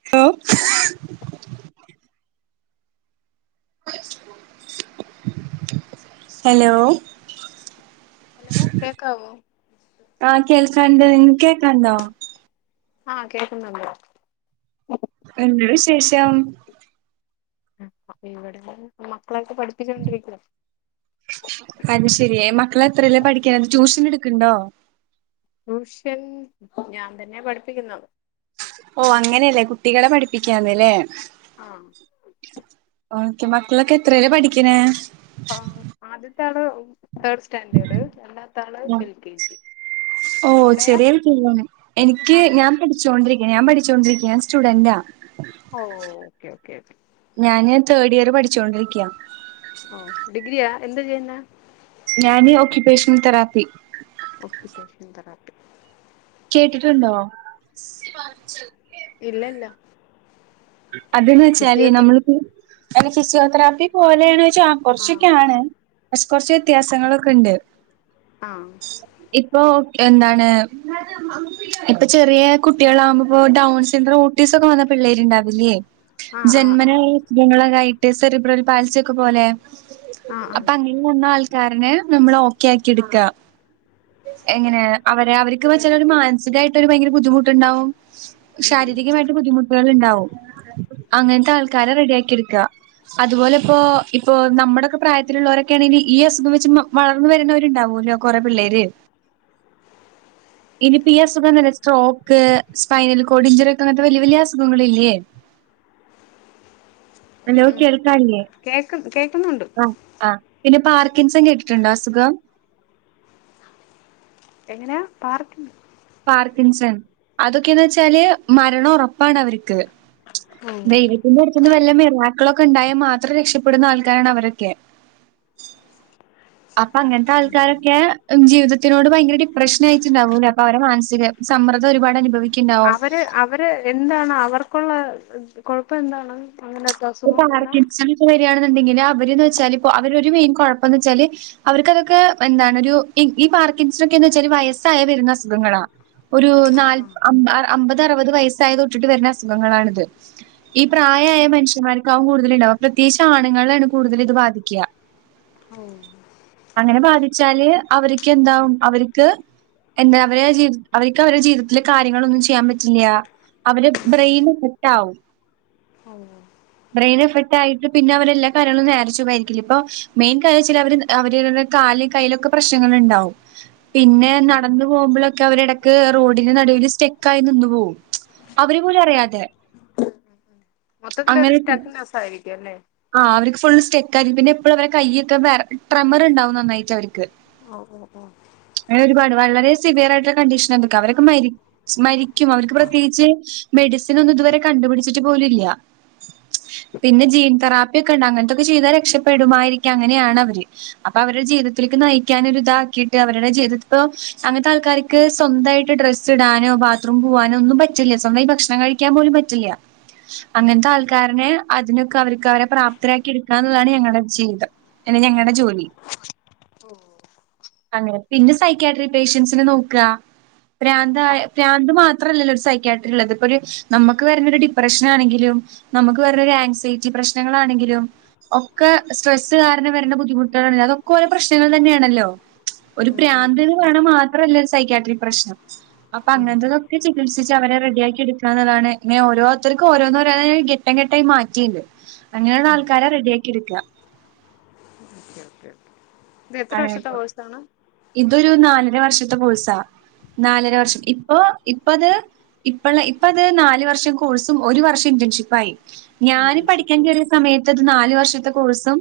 [inaudible] Hello hello കേക്കാവോ ആ കേൾക്കാണ്ട് ന്നിങ്ങൾ കേൾക്കാണ്ടോ ആ കേക്കുന്നുണ്ട് എന്താ വിശേഷം ഇവിടെ മക്കളൊക്കെ പഠിപ്പിച്ചോണ്ടിരിക്കുവാ അത് ശെരി മക്കള എത്രേലാ പഠിക്ക്ണത് ട്യൂഷൻ ഇട്ക്ക്ണ്ടോ ട്യൂഷൻ ഞാൻ തന്നെയാ പഠിപ്പിക്കുന്നത് ഓ അങ്ങനെല്ലേ കുട്ടികളെ പഠിപ്പിക്കാന്ന് ല്ലേ ആ ഓക്കെ മക്കളൊക്കെ എത്രേലാ പഠിക്ക് ണേ ആ ആദ്യത്താള് തേർഡ് സ്റ്റാൻഡേർഡ് രണ്ടാമത്താള് എൽ കെ ജി ഓ അവിടെയാ ചെറിയ കുട്ടികളാണോ എനിക്ക് ആഹ് ഞാൻ പഠിച്ചോണ്ടിരിക്യ ഞാൻ പഠിച്ചോണ്ടിരിക്യ ഞാൻ സ്റ്റുഡന്റാ ഓ ഓക്കേ ഓക്കേ ഓക്കെ ഞാന് തേർഡിയറ് പഠിച്ചോണ്ടിരിക്യാ ഓ ഡിഗ്രിയാ എന്താ ചെയ്യുന്നേ ഞാന് ഒക്യുപേഷണൽ തെറാപ്പി ഒക്ക്യുപേഷൻ തെറാപ്പി കേട്ടിട്ടുണ്ടോ ഇല്ലല്ല അതന്ന് വെച്ചാല് ഫിസിയോത് നമ്മള്പ്പോ ഫിസിയോതെറാപ്പി പോലെണ് ച്ചാൽ ആഹ് കുറച്ചൊക്കെയാണ് പക്ഷേ കൊറച്ച് വ്യത്യാസങ്ങളൊക്കെ ഇണ്ട് ആഹ് ഇപ്പൊ എന്നാണ് ഇപ്പൊ ചെറിയ കുട്ടികളാകുമ്പോ പൊ ഡൗൺസിഡ്രാേട്ടീസം ഒക്കെ വന്ന പിള്ളേര്ണ്ടാവ് ല്ല്യേ ആഹ് ആഹ് ആഹ് ആഹ് ജന്മനാസുഖങ്ങളക്കായിട്ട് സെറിബ്രൽ പാലിസ്വക്കെ പോലെ ആഹ് അപ്പൊ അങ്ങനെ വന്ന ആൾക്കാരനെ നമ്മള് ഓക്കെ ആക്കി എടുക്ക എങ്ങനെ അവരെ അവർക്ക് വെച്ചാൽ ഒരു മാനസികായിട്ടൊരു ഭയങ്കര ബുദ്ധിമുട്ട്ണ്ടാവും ഉം ഉം ശാരീരികമായിട്ട് ബുദ്ധിമുട്ടുകള് ഇണ്ടാവും അങ്ങൻത്തെ ആൾക്കാരെ റെഡിയാക്കി ഇട്ക്ക അതുപോലെ ഇപ്പോ ഇപ്പോ നമ്മുടെക്കെ പ്രായത്തിലുള്ളവരൊക്കെണെങ്കിൽ ഈ അസുഖം വെച്ച് മ വളർന്നു വരുന്നവരുണ്ടാവോല്ലോ കൊറെ പിള്ളേര് ഇനിപ്പി ഈ അസുഖംന്നല്ല സ്ട്രോക്ക് സ്പൈനൽ കോഡ് ഇഞ്ചറി ഒക്കെ അങ്ങൻത്തെ വല്ല്യ വല്ല്യഅസുഖങ്ങള് ഇല്ലേ ഉം ഹലോ ഉം കേൾക്കാല്ലേ കേക്ക് കേക്കുന്നുണ്ട് ആഹ് ആഹ് പിന്നെ പാർക്കിങ്സം കേട്ടിട്ട്ണ്ടോ അസുഖം എങ്ങെന്യാ പാർക്ക്- പാർക്കിൻസൺ അതൊക്കെയന്ന് വെച്ചാല് മരണം ഉറപ്പാണ് അവര്ക്ക് ഓഹ് ദൈവത്തിന്റെ അടുത്തുന്ന് വല്ല മിറാക്ക്ളൊക്കെ ഇണ്ടായാ മാത്രം രക്ഷപ്പെടുന്ന ആൾക്കാരാണ് അവരൊക്കെ അപ്പൊ അങ്ങൻത്തെ ആൾക്കാരൊക്കെ ജീവിതത്തിനോട് ഭയങ്കര ഡിപ്രഷൻ ആയിട്ട്ണ്ടാവൂലേ അപ്പൊ അവരെ മനസിക- സമ്മർദം ഒരുപാട് അനുഭവിക്ക്- അവര് അവര് എന്താണ് അവർക്കുള്ള കുഴപ്പം എന്താണ് അങ്ങനത്തെ ഈ അസുഖം വന്നാ പാർക്കിൻസൻ ക്കെ വര്യാണ്ന്ന്ണ്ടെങ്കില് അവര്ന്ന് വെച്ചാല് ഇപ്പോഅവരൊരു മെയിൻ കുഴപ്പംന്ന് വെച്ചാല് അവർക്ക് അതൊക്കെ എന്താണ് ഒരു ഇ ഈ പാർക്കിൻസൊക്കെന്ന് വെച്ചാരു വയസ്സായ വര്ന്ന അസുഖങ്ങളാ ഒരു ആഹ് നാൽപ് അമ്പ് അർ അമ്പത് അറ്പത് വയസ് സായതൊട്ടിട്ട് വര്ന്ന അസുഖങ്ങളാണ്ത് ഈ പ്രായായമനുഷ്യ- റ്റമാര്ക്കാവും കടുതല്ണ്ടാവ പ്രത്യേകിച്ചാണ്ങ്ങളെണ് കൂടുതല് ഇത് ബാധിക്ക്യാ ഓഹ് അങ്ങനെ ബാധിച്ചാല് അവര്ക്ക് എന്താവും അവർക്ക് എന്താ അവരെ ജീവ് അവര്ക്ക് അവരെ ജീവിതത്തില് കാര്യങ്ങളൊന്നും ചെയ്യാംപറ്റില്ല അവര് ബ്രെയിന് പുട്ടാവും ഓഹ് ബ്രെയിന് എഫക്റ്റ് ആയിട്ട് പിന്നെ അവരെ എല്ലാ കാര്യങ്ങളും നേരെചൊവ്വായിരിക്കില്ല ഇപ്പൊ മെയിൻ കാര്യായ്ച്ചയ്ഞ്ഞാഅവര് അവര്ടെ കാല് കയ്യ്ലൊക്കെ പ്രശ്നങ്ങള് ഇണ്ടാവും പിന്നെ നടന്ന് പോകുമ്പഴൊക്കെ അവര് ഇടക്ക് റോഡിന് നടുവില് സ്റ്റെക്കായി നിന്ന് പോകും അവര് പോലും അറിയാതെ മൊത്തത്തിലൊരു സ്റ്റക്നസ്സ് ആയിരിക്കും അല്ലെ ആഅ് അവര്ക്ക് ഫുള്ള് സ്റ്റെക്കായി പിന്നെ എപ്പഴും അവരെ കയ്യൊക്കെ വേറ ട്രെമ്മറ് ഇണ്ടാവും നന്നായിട്ട് അവര്ക്ക് ഓഹ് ഓഹ് ഓഹ് അങ്ങനെ ഒരുപാട് വളരെ സിവിയറായിട്ട്ള്ള കണ്ടീഷൻ എന്തൊക്കെ അവരൊക്കെ മരിക്കും സ്മരിക്കും അവർക്ക് പ്രത്യേകിച്ച് മെഡിസി പിന്നെ ജീൻ തെറാപ്പി ഒക്കെ ഉണ്ട് അങ്ങനത്തൊക്കെ ചെയ്താൽ രക്ഷപെടുമായിരിക്കും അങ്ങനെയാണ് അവര് അപ്പൊ അവരെ ജീവിതത്തിലേക്ക് നയിക്കാൻ ഒര് ഇതാക്കിയിട്ട് അവരുടെ ജീവിതോ അങ്ങനത്തെ ആൾക്കാര ക്ക് സ്വന്തമായിട്ട് ഡ്രസ്സ് ഇടാനോ ബാത്റൂം പോവാനോ ഒന്നും പറ്റില്ല സ്വന്തമായി ഭക്ഷണം കഴിക്കാൻ പോലും പറ്റില്ല അങ്ങനത്തെ ആൾക്കാരനെ അതിനൊക്കെ അവർ അവരെ പ്രാപ്തരാക്കി എടുക്കുക എന്നുള്ളതാണ് ഞങ്ങളുടെ ജീവിതം അന്നെ ഞങ്ങളുടെ ജോലി ഓ അങ്ങനെ പിന്നെ സൈക്കയാട്രി പേഷ്യൻസിനെ നോക്ക പ്രാന്ത ആ പ്രാന്ത് മാത്രമല്ലോ ഒരു സൈക്കാട്ട്ര ഉള്ളത് ഇപ്പൊ ഒരു നമുക്ക് വരുന്ന ഒരു ഡിപ്രഷന ആണെങ്കിലും നമുക്ക് വരുന്ന ഒരു ആൻസൈറ്റി പ്രശ്നങ്ങളാണെങ്കിലും ഒക്കെ സ്ട്രെസ്സ് കാരണം വരുന്ന ബുദ്ധിമുട്ടുകളൾന്നെ അതൊക്കെ ഓലോ പ്രശ്നങ്ങൾ തന്നെയാണല്ലോ ഒരു ഉം ഉം ഉം പ്രാന്ത്ന്ന് ഉം കാണാന് മാത്രല്ല സൈക്കാട്രിക് പ്രശ്നം അപ്പൊ അ ഉം ങ്ങതൊക്കെ ചികിത്സിച്ച് അവരെ റെഡിയാക്കി എടുക്കാ എന്നതാണ് ഇങ്ങനെ ഓരോരുത്തർക്കും ഓരോന്നോരോന്നായി ഘട്ടംഘട്ടംയി മാറ്റിണ്ട് അങ്ങനെയുള്ള ആൾക്കാരെ റെഡിയാക്കി എട്ക. ഇത് എത്ര വർഷത്തെ അങ്ങനെയൊക്കെ കോഴ്സ് സാണ് ഇതൊരു നാലര വർഷത്തെ കോഴ്സ്, നാലര വർഷം ഇപ്പൊ ഇപ്പ അത് ഇപ്പള് ഇപ്പത് നാല് വർഷം കോഴ്സും ഒരു വർഷം ഇന്റേൺഷിപ്പ ആയി ഞാന് പഠിക്കാൻ ഇന്റേൺഷിപ്പ് കേറി സമയത്ത്ത് നാല് വർഷത്തെ കോഴ്സും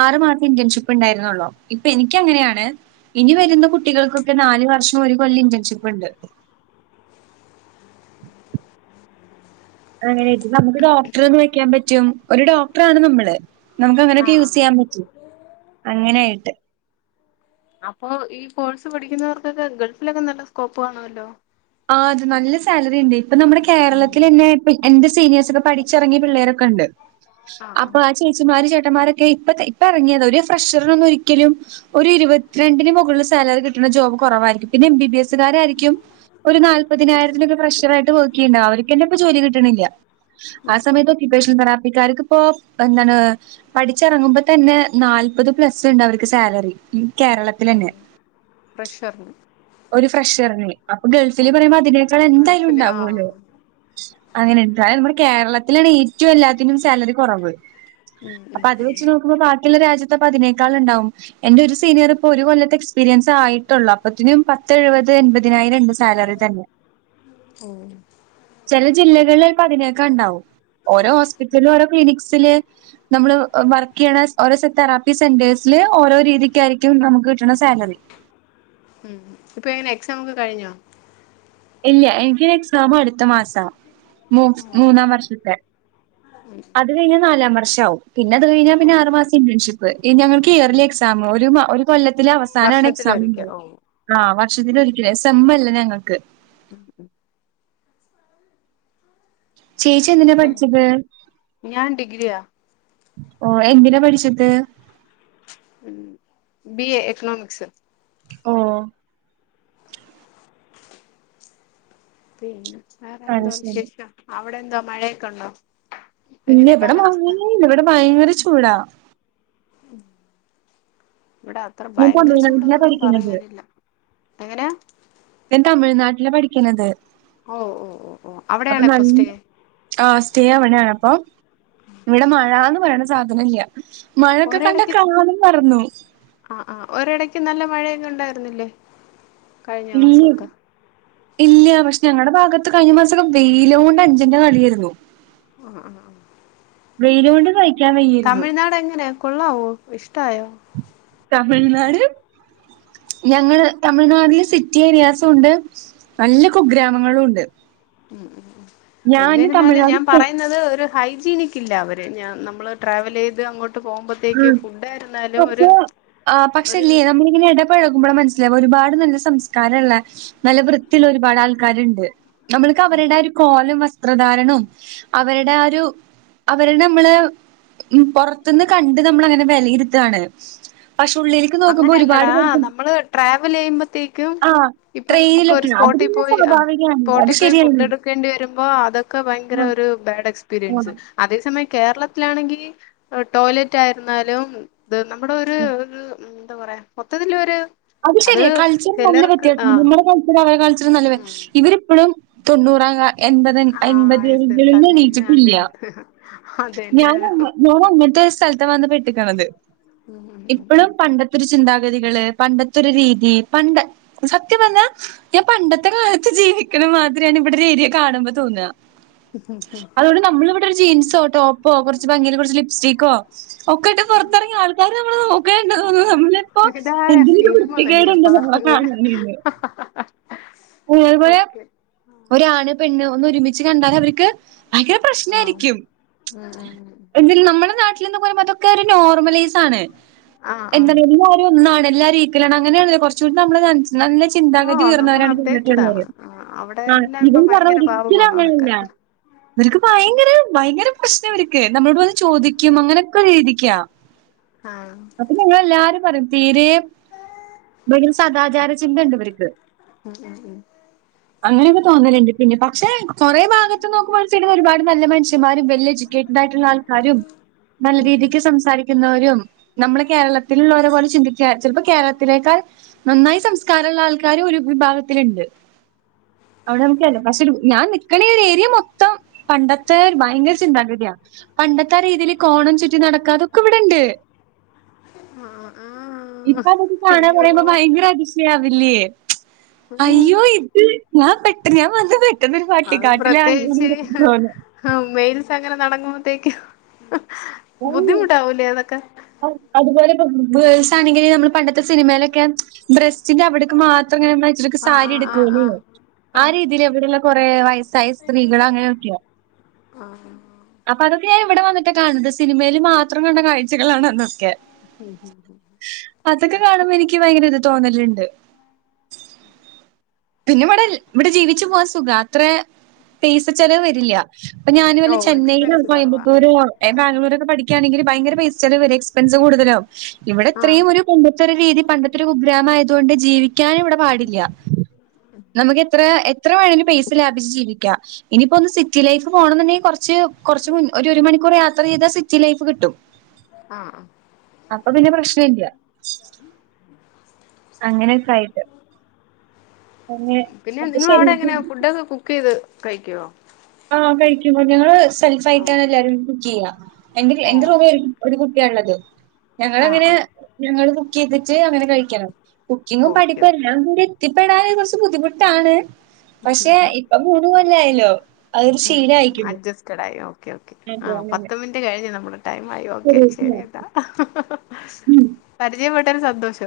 ആറു മാസം ഇന്റേൺഷിപ്പ് ഉണ്ടായിരുന്നള്ളൂ ഇപ്പൊ എനിക്ക് അങ്ങനെയാണ് ഇനി വരുന്ന കുട്ടികൾക്കൊക്കെ നാല് വർഷം ഒരു കൊല്ലം ഇന്റേൺഷിപ്പ് ഇണ്ട്. അങ്ങനെ നമുക്ക് ഡോക്ടർന്ന് വെക്കാൻ പറ്റും ഒരു ഡോക്ടറാണ് നമ്മള്. നമുക്ക് അങ്ങനെയൊക്കെ ആഹ് യൂസ് ആഹ് ചെയ്യാൻ പറ്റൂ അങ്ങനൊയിട്ട് അപ്പൊ ഈ കോഴ്സ് പഠിക്കുന്നവർക്കൊക്കെ ഗൾഫിലൊക്കെ നല്ല സ്കോപ്പ് കണോല്ലോ ആ അത് നല്ല സാലറിണ്ട് ഇപ്പൊ നമ്മുടെ ഉം കേരളത്തിൽലെന്നേ എന്റെ സീനിയേഴ്സ് ഒക്കെ പഠി ച്ചറങ്ങിയ പിള്ളേരൊക്കെ ഇണ്ട്. ആഹ് അപ്പൊ ആഹ് ആ ചേച്ചിമാരും ചേട്ടന്മാരൊക്കെ ഇപ്പ ഇപ്പ ഇറങ്ങിയത ഒരു ഫ്രഷറിനൊന്നും ഒരിക്കലും ഒരു ഇരുപത്തിരണ്ടിന് മുകളിൽ സാലറി കിട്ടുന്ന ജോബ് കുറവായിരിക്കും, പിന്നെ എം ബി ബി എസ്കാരായിരിക്കും ഒരു നാല്പതിനായിരത്തിനൊക്കെ പ്രഷർയിട്ട് വർക്ക് ചെയ്യണ്ടാവ അവർക്ക്ന്നെപ്പൊ ജോലി കിട്ടണില്ല. ആ ഉം ഉം സമയത്തോ ഉം കിപേഷൻ തറപ്പിക്കാർക്ക് ഇപ്പപ്പോന്താണ് പഠിച്ചിറങ്ങുമ്പോ തന്നെ നാല്പത് പ്ലസ്ണ്ട് അവർക്ക് സാലറി കേരളത്തിൽ തന്നെ. [inaudible] പ്രഷർന് ഒരു ഫ്രഷറിന് അപ്പൊ ഗൾഫില് പറയുമ്പോ അതിനേക്കാൾ എന്തായാലും ഗൾഫില് ആഹ് ഉണ്ടാവോല്ലോ. അങ്ങനെണ്ട് നമ്മുടെ കേരളത്തിലാണ് ഏറ്റവും എല്ലാത്തിനും സാലറി കുറവ്. ഉം അപ്പൊ ഉം അത് ഉം വെച്ച് നോക്കുമ്പോ ബാക്കിയുള്ള രാജ്യത്ത്പ്പൊ അതിനേക്കാൾ ഉണ്ടാവും. എന്റെ ഒരു സീനിയർ ഇപ്പോ ഒരു കൊല്ലത്തെ എക്സ്പീരിയൻസ് ആയിട്ടുള്ളൂ. അപ്പത്തിനും പത്ത് എഴുപത് എൺപതിനായിരംണ്ട് സാലറിതന്നെ ഉം ചില ജില്ലകളിൽപ്പോ അതിനൊകൾ ഉണ്ടാകും ഓരോ ഹോസ്പിറ്റല ഓരോ ക്ലിനിക്സില് നമ്മള് വർക്കയ്ണഓരോ തെറാപ്പി സെന്റേഴ്സില് ഓരോ രീതിക്കായിരിക്കും നമുക്ക് കിട്ടണ സാലറി ഉം ഇപ്പൊ എങ്ങനെ എക്സാം ക്കെ കഴിഞ്ഞോ? ഇല്ല എനിക്കൊരു എക്സാം അടുത്ത മാസാ, മൂ മൂന്നാം വർഷത്തെ. മം അത് കഴിഞ്ഞാൽ നാലാം വർഷവും പിന്നെ അത് കഴിഞ്ഞാ ഓ പിന്നെ ആറ് മാസം ഇന്റേൺഷിപ്പ് ഞങ്ങക്ക് ഇയർലി എക്സാം ഒരു ഒരു ഒരു കൊല്ലത്തിലെ അവസാനാണ് എക്സാം വർഷത്തിലൊരിക്ക ഉള്ളത് ഓ ആ വർഷത്തിലൊരിക്കല് സംമല്ല ഞങ്ങക്ക്. [inaudible] ചേച്ചി എന്തിനാ പഠിച്ചത്. ഞാൻ ഡിഗ്രിയാ ഓ എന്തിനാ പഠിച്ചത്. ഉം ബി എ ഇക്കണോമിക്സ് ഓ പിന്നെ അത് വേറെന്തോ ശരി. വിശേഷം അവിടെ എന്തോ മഴയൊക്കെ ഉണ്ടോ. പിന്നെ എങ്ങനെയാ ഇവിടെ കാലാവസ്ഥ മയല്ല ഇവിടെ ഭയങ്കര ചൂടാ. ഇവിടെ അത്ര ഞാൻ ഭയങ്കര തമിഴ്നാട്ടിലാ ചൂടൊന്നൊന്നും പഠിക്കുന്നത്. പറയാനില്ല എങ്ങനാ ഞാൻ തമിഴ്നാട്ടില് പഠിക്കുന്നത് ഓ ഓ ഓ ഓ അവിടെയാണോ ഇപ്പോ സ്റ്റേ ആ സ്റ്റേ ആവണാണ് അപ്പൊ ഇവിടെ മഴന്ന് പറയണ സാധനല്ല മഴൊക്കെ കണ്ട ഒരിടക്ക് കാലം മറന്നു ആ ആ ഒരിടയ്ക്ക് നല്ല മഴയൊക്കെ ഉണ്ടായിരുനില്ലേ [unintelligible] ഇല്ല പക്ഷെ ഞങ്ങളുടെ ഭാഗത്ത് കഴിഞ്ഞ മാസമൊക്കെ വെയില കൊണ്ട് അഞ്ചെന്റെ കളിയായിരുന്നു ഉഹ ഉ [unintelligible] തമിഴ്നാട് എങ്ങനെയ കൊള്ളാവോ ഇഷ്ടായോ തമിഴ്നാട് ഞങ്ങള് തമിഴ്നാട്ടില് സിറ്റി അറിയാത്തോണ്ട് നല്ല കു ഗ്രാമങ്ങളും ഉണ്ട് ഉ ഉ ഉ ഞാന് എന്നിരുന്നാലും തമിഴ്നാട് ഞാൻ പറയുന്നത് ഒരു ഹൈജീനിക്ക ഇല്ല അവർ ഞാൻ നമ്മൾ ട്രാവൽ ചെയ്ത് അങ്ങോട്ട് പോകുമ്പോൾ ത്തേക്ക് ഫുഡായിരുന്നാലും ഒരു ഒരു ഇങ്ങനെ ഇടപഴകുമ്പോൾ മനസ്സിലാവ ഒരുപാട് നല്ല സംസ്കാരമള്ള നല്ല വൃത്തിൽ ഒരുപാട് ആൾക്കാരുണ്ട് നമ്മൾക്ക് അവരുടെ ഒരു കോലും വസ്ത്രധാരണവും അവരുടെ ആ ഒരു അവരുടെ നമ്മള് ഉം പൊറത്തുന്ന് കണ്ട് നമ്മൾ അങ്ങനെ വിലയിരുത്തുകയാണ് പക്ഷേ ഉള്ളി അങ്ങനെ അല്ലടാ നമ്മള് ട്രാവൽ ചെയ്യുമ്പോത്തേക്കും ആഹ് ഇപ്പൾ നമുക്ക് ഒരു ട്രെയിനിലൊക്കെ അത് സ്പോട്ടിൽ പിന്നെ പോയി ആ സ്വാഭാവികാണ് അത് സ്പോട്ടിൽ പോയി ഫുഡ് ശരിയാണ്. എടുക്കേണ്ടി വരുമ്പോൾ അതൊക്കെ ഭയങ്കര ആഹ് ഒരു ബാഡ് എക്സ്പീരിയൻസ് ആഹ് അതേ സമയം കേരളത്തിലാണെങ്കിൽ ടോയ്ലറ്റ് ആയിരുന്നാലും ഇത് നമ്മുടെ ഒരു എന്താ പറയാ മൊത്തത്തിൽ ഒരു അത് ശരിയ കൾച്ചർ നല്ല വ്യത്യാസ [unintelligible] അവ കാളിച്ച നല്ലവ ഇവരിപ്പോഴും തൊണ്ൂറാം എൺപത് ആഹ് എൺപത് യെസ് യെസ് ഏജ്കളിൽ അതന്നെ എണിയിച്ചിട്ടില്ല [unintelligible] ഞൻ ഞാൻ അങ്ങത്തെ ഒരു സ്ഥലത്ത് വന്ന് പെട്ടിട്ടുള്ളത് ഉം ഉം ഉം ഇപ്പോഴും പണ്ടത്തെ രു ചിന്താഗതികള് പണ്ടത്തൊരു രീതി പണ്ട സത്യം പറഞ്ഞ ഞാൻ പണ്ടത്തെ കാലത്ത് ജീവിക്കണ മാത്രോണ് ഇവിടെ ഒരു ഏരിയെ കാണുമ്പോ തോന്നിയ അതുകൊണ്ട് നമ്മൾവിടെ ഒരു ജീൻസോ ടോപ്പോോ കുറച്ച് ഭയ കുറച്ച് ലിപ്സ്റ്റിക്കോ ഒക്കെട്ട് പുൊറത്തിറങ്ങി ആൾക്കാര് നമ്മൾ നോക്കണ്ട തോന്നുന്നു നമ്മളിപ്പോ ഇതാരാ എന്ത സീനും വന്നടി അപ്പ അങ്ങനെ [unintelligible] ഓക്കെ ഒരാണ് പെണ്ണ് ഒന്ന് ഒരുമിച്ച് കണ്ടാൽ അവർക്ക് ഭയങ്കര പ്രശ്ന ആഹ് ആയിരിക്കും ഉം ഉം എന്തിന് നമ്മുടെ നാട്ടിലന്ന് പറയുമ്പോ അതൊക്കെ നോർമലൈ [unintelligible] ആഹ് എല്ല ആഹ് ആരും ഒന്നാണ് എല്ലരുംക്കല അങ്ങനെയണ കുറച്ചൂ നമ്മ നല്ല ചിന്താഗതി ഓഹ് നമ്മൾ ഉയർന്നവരാണ് അപ്ഡേറ്റഡ് ആണ് [unintelligible] ആ, അവിടെ ആഹ എല്ലാം ഇപ്പൊ ഇതന്ന് പറഞ്ഞ ഭയങ്കര ഒരിക്കലും പാവമാണ് അതൊക്കെ അങ്ങനെല്ല ഇവർക്ക് ഭയങ്കര ഭയങ്കര പ്രശ്നം ഇവർക്ക് നമ്മളോട് വന്ന് ചോദിക്കും അങ്ങനെ രീതിക്ക ആഹ് അപ്പൊ ഞങ്ങെല്ലാരും പറയും തീരെ ഒരു സദാചാര ചിന്ത ഉണ്ട് ഇവർക്ക് ഉം ഉം ഉം അങ്ങനെയൊക്കെ തോന്നലുണ്ട് പിന്നെ പക്ഷേ കുറേ ഭാഗത്ത് നോക്കുമ്പോഴത്തേും ഒരുപാട് നല്ല മനുഷ്യന്മാരുംെ [unintelligible] എഡ്യൂക്കേറ്റഡ് ആയിട്ടുള്ള ആൾക്കാരും നല്ല രീതിക്ക് സംസാരിക്കുന്നവരും നമ്മള് കേരളത്തിലുള്ളള്ളവരെ പോലെ ചിന്തിക്ക ചിലപ്പോ കേരളത്തിലേക്കാൾ നന്നായി സംസ്കാരള്ള ആൾക്കാര് ഒരു വിഭാഗത്തില്ണ്ട് [unintelligible] അവിടെ നമുക്കല്ലേ പക്ഷെ ഞാൻ നിക്കണ ഒരു ഏരിയ മൊത്തം പണ്ടത്തെ ഭയങ്കര ചിന്താഗതിയ പണ്ടത്തെ ആ രീതിയിൽ കോണം ചുറ്റി നടക്കാ അതൊക്കെ ഇവിടെണ്ട് ആഹ് ആഹ് ഇപ്പതൊക്കെ കാണാന്ന് അയ്യോ പറയുമ്പോ ഭയങ്കര അതിശയാവില്ല്യേ ഉ ഞാൻ പെട്ട് ഞാൻ വന്ന് പെട്ടെതൊരു പട്ടിക്കാട്ടിലാണെന്ന് തോന്നും ആ മെയിൽസ് അങ്ങനെ നടങ്ങുമ്പോത്തേക്ക് ബുദ്ധിമുട്ടാവൂലേ അതൊക്കെ അത് അതുപോലെ ഇപ്പം വേയ്‌സ് ആണെങ്കിലും നമ്മൾ പണ്ടത്തെ സിനിമയിലൊക്കെ ബ്രസ്റ്റ്ന്റെ അവിടക്ക് മാ അത്രങ്ങനെച്ചരിക്ക് [unintelligible] ആഹ് സാരി ആഹ് എടുക്കുലെ ആഹ് ആ ആഹ് രീതിൽ ഇവിടെള്ള കൊറെ വയസ്സായ സ്ത്രീകൾ അങ്ങനെയൊക്കെയാ ആഹ് അപ്പൊ അതൊക്കെ ഞാൻ ഇവിടെ വന്നിട്ട് കാണുന്നത് സിനിമയിൽ മാത്രം കണ്ട കാഴ്ചകളാണ് അന്നൊക്കെ ഉം ഉം ഉം അതൊക്കെ കാണുമ്പോ ഇനിക്ക് ഭയങ്കര ഇത് തോന്നല്ണ്ട് പിന്നെ ഇവിടെ ഇവിടെ ജീവിച്ചു പോവാ സുഖാ അത്രേ പൈസ ചെലവ് വരില്ല അപ്പൊ ഞാന് വല്ല ഓഹ് ചെന്നൈയിലോ, എക്സ്പെൻസ് കൊറവാ കോയമ്പത്തൂരോ, ഉം ബാംഗ്ലൂരൊക്കെ പഠിക്ക ക്യാണെങ്കിൽ ഭയങ്കര പൈസ ചിലവ് വരും. എക്സ്പെൻസ് കൂടുതലാവും ഇവിടെ ആഹ് ഇത്രയും ഒരു പണ്ടത്തെ ഒരു രീതി പണ്ടത്തൊരു കുഗ്രാമായതോണ്ട് ജീവിക്കാനും ഇവിടെ പാടില്ല മ് നമുക്ക് എത്ര എത്ര വേണേലും പൈസ ലാഭിച്ച് ജീവിക്ക ഇനിയിപ്പോ ഒന്ന് സിറ്റിലൈഫ് പോണം ന്നുണ്ടെങ്കിൽ കൊറച്ച് ച്ച് കുറച്ച് മുൻ ഒരു ഒരു മണിക്കൂർ യാത്ര ചെയ്താൽ സിറ്റി ലൈഫ് കിട്ടും ആഹ് ആഹ് അപ്പൊ പിന്നെ പ്രശ്നം ല്ല്യ ഉം [unintelligible] അങ്ങനൊക്കെ ആയിട്ട് അങ്ങനെ പിന്നെ അപ്പൊ നിങ്ങളെ ശരി അവിടെ എങ്ങനെ ഫുഡൊക്കെ കുക്ക് ചെയ്ത് കഴിക്കോ? ആഹ കഴിക്കും ഞങ്ങള് സെൽഫ് ആയിട്ടാണ് ഓഹ് എല്ലാരും കുക്ക് ചെയ്യാ എന്റെ എന്റെ ഓഹ് റൂമില് ഒരു കുട്ടിയാള്ളത് ആഹ് ഞങ്ങളങ്ങനെ ആഹ് ഞങ്ങള് കുക്ക് ചെയ്തിട്ട് അങ്ങനെ കഴിക്കണം കുക്കിങ്ങും ഓക്കെ പഠിപ്പും ഓക്കെ എല്ലാം കൂടി എത്തിപ്പെടാൻ കുറച്ച് ബുദ്ധിമുട്ടാണ് പക്ഷെ ഇപ്പം [unintelligible] ഹ ആ അഡ്ജസ്റ്റ്ട് ആയി ഓക്കെ ഓക്കെ ആ അതെ അങ്ങനെ. പത്ത് മിനിറ്റ് കഴിഞ്ഞു നമ്മുടെ ടൈ ആയി ഓക്കെ ശരിയട്ടൊ ഹ ഹ ഹ ഉം. പരിചയപ്പെട്ടതിന് സന്തോഷം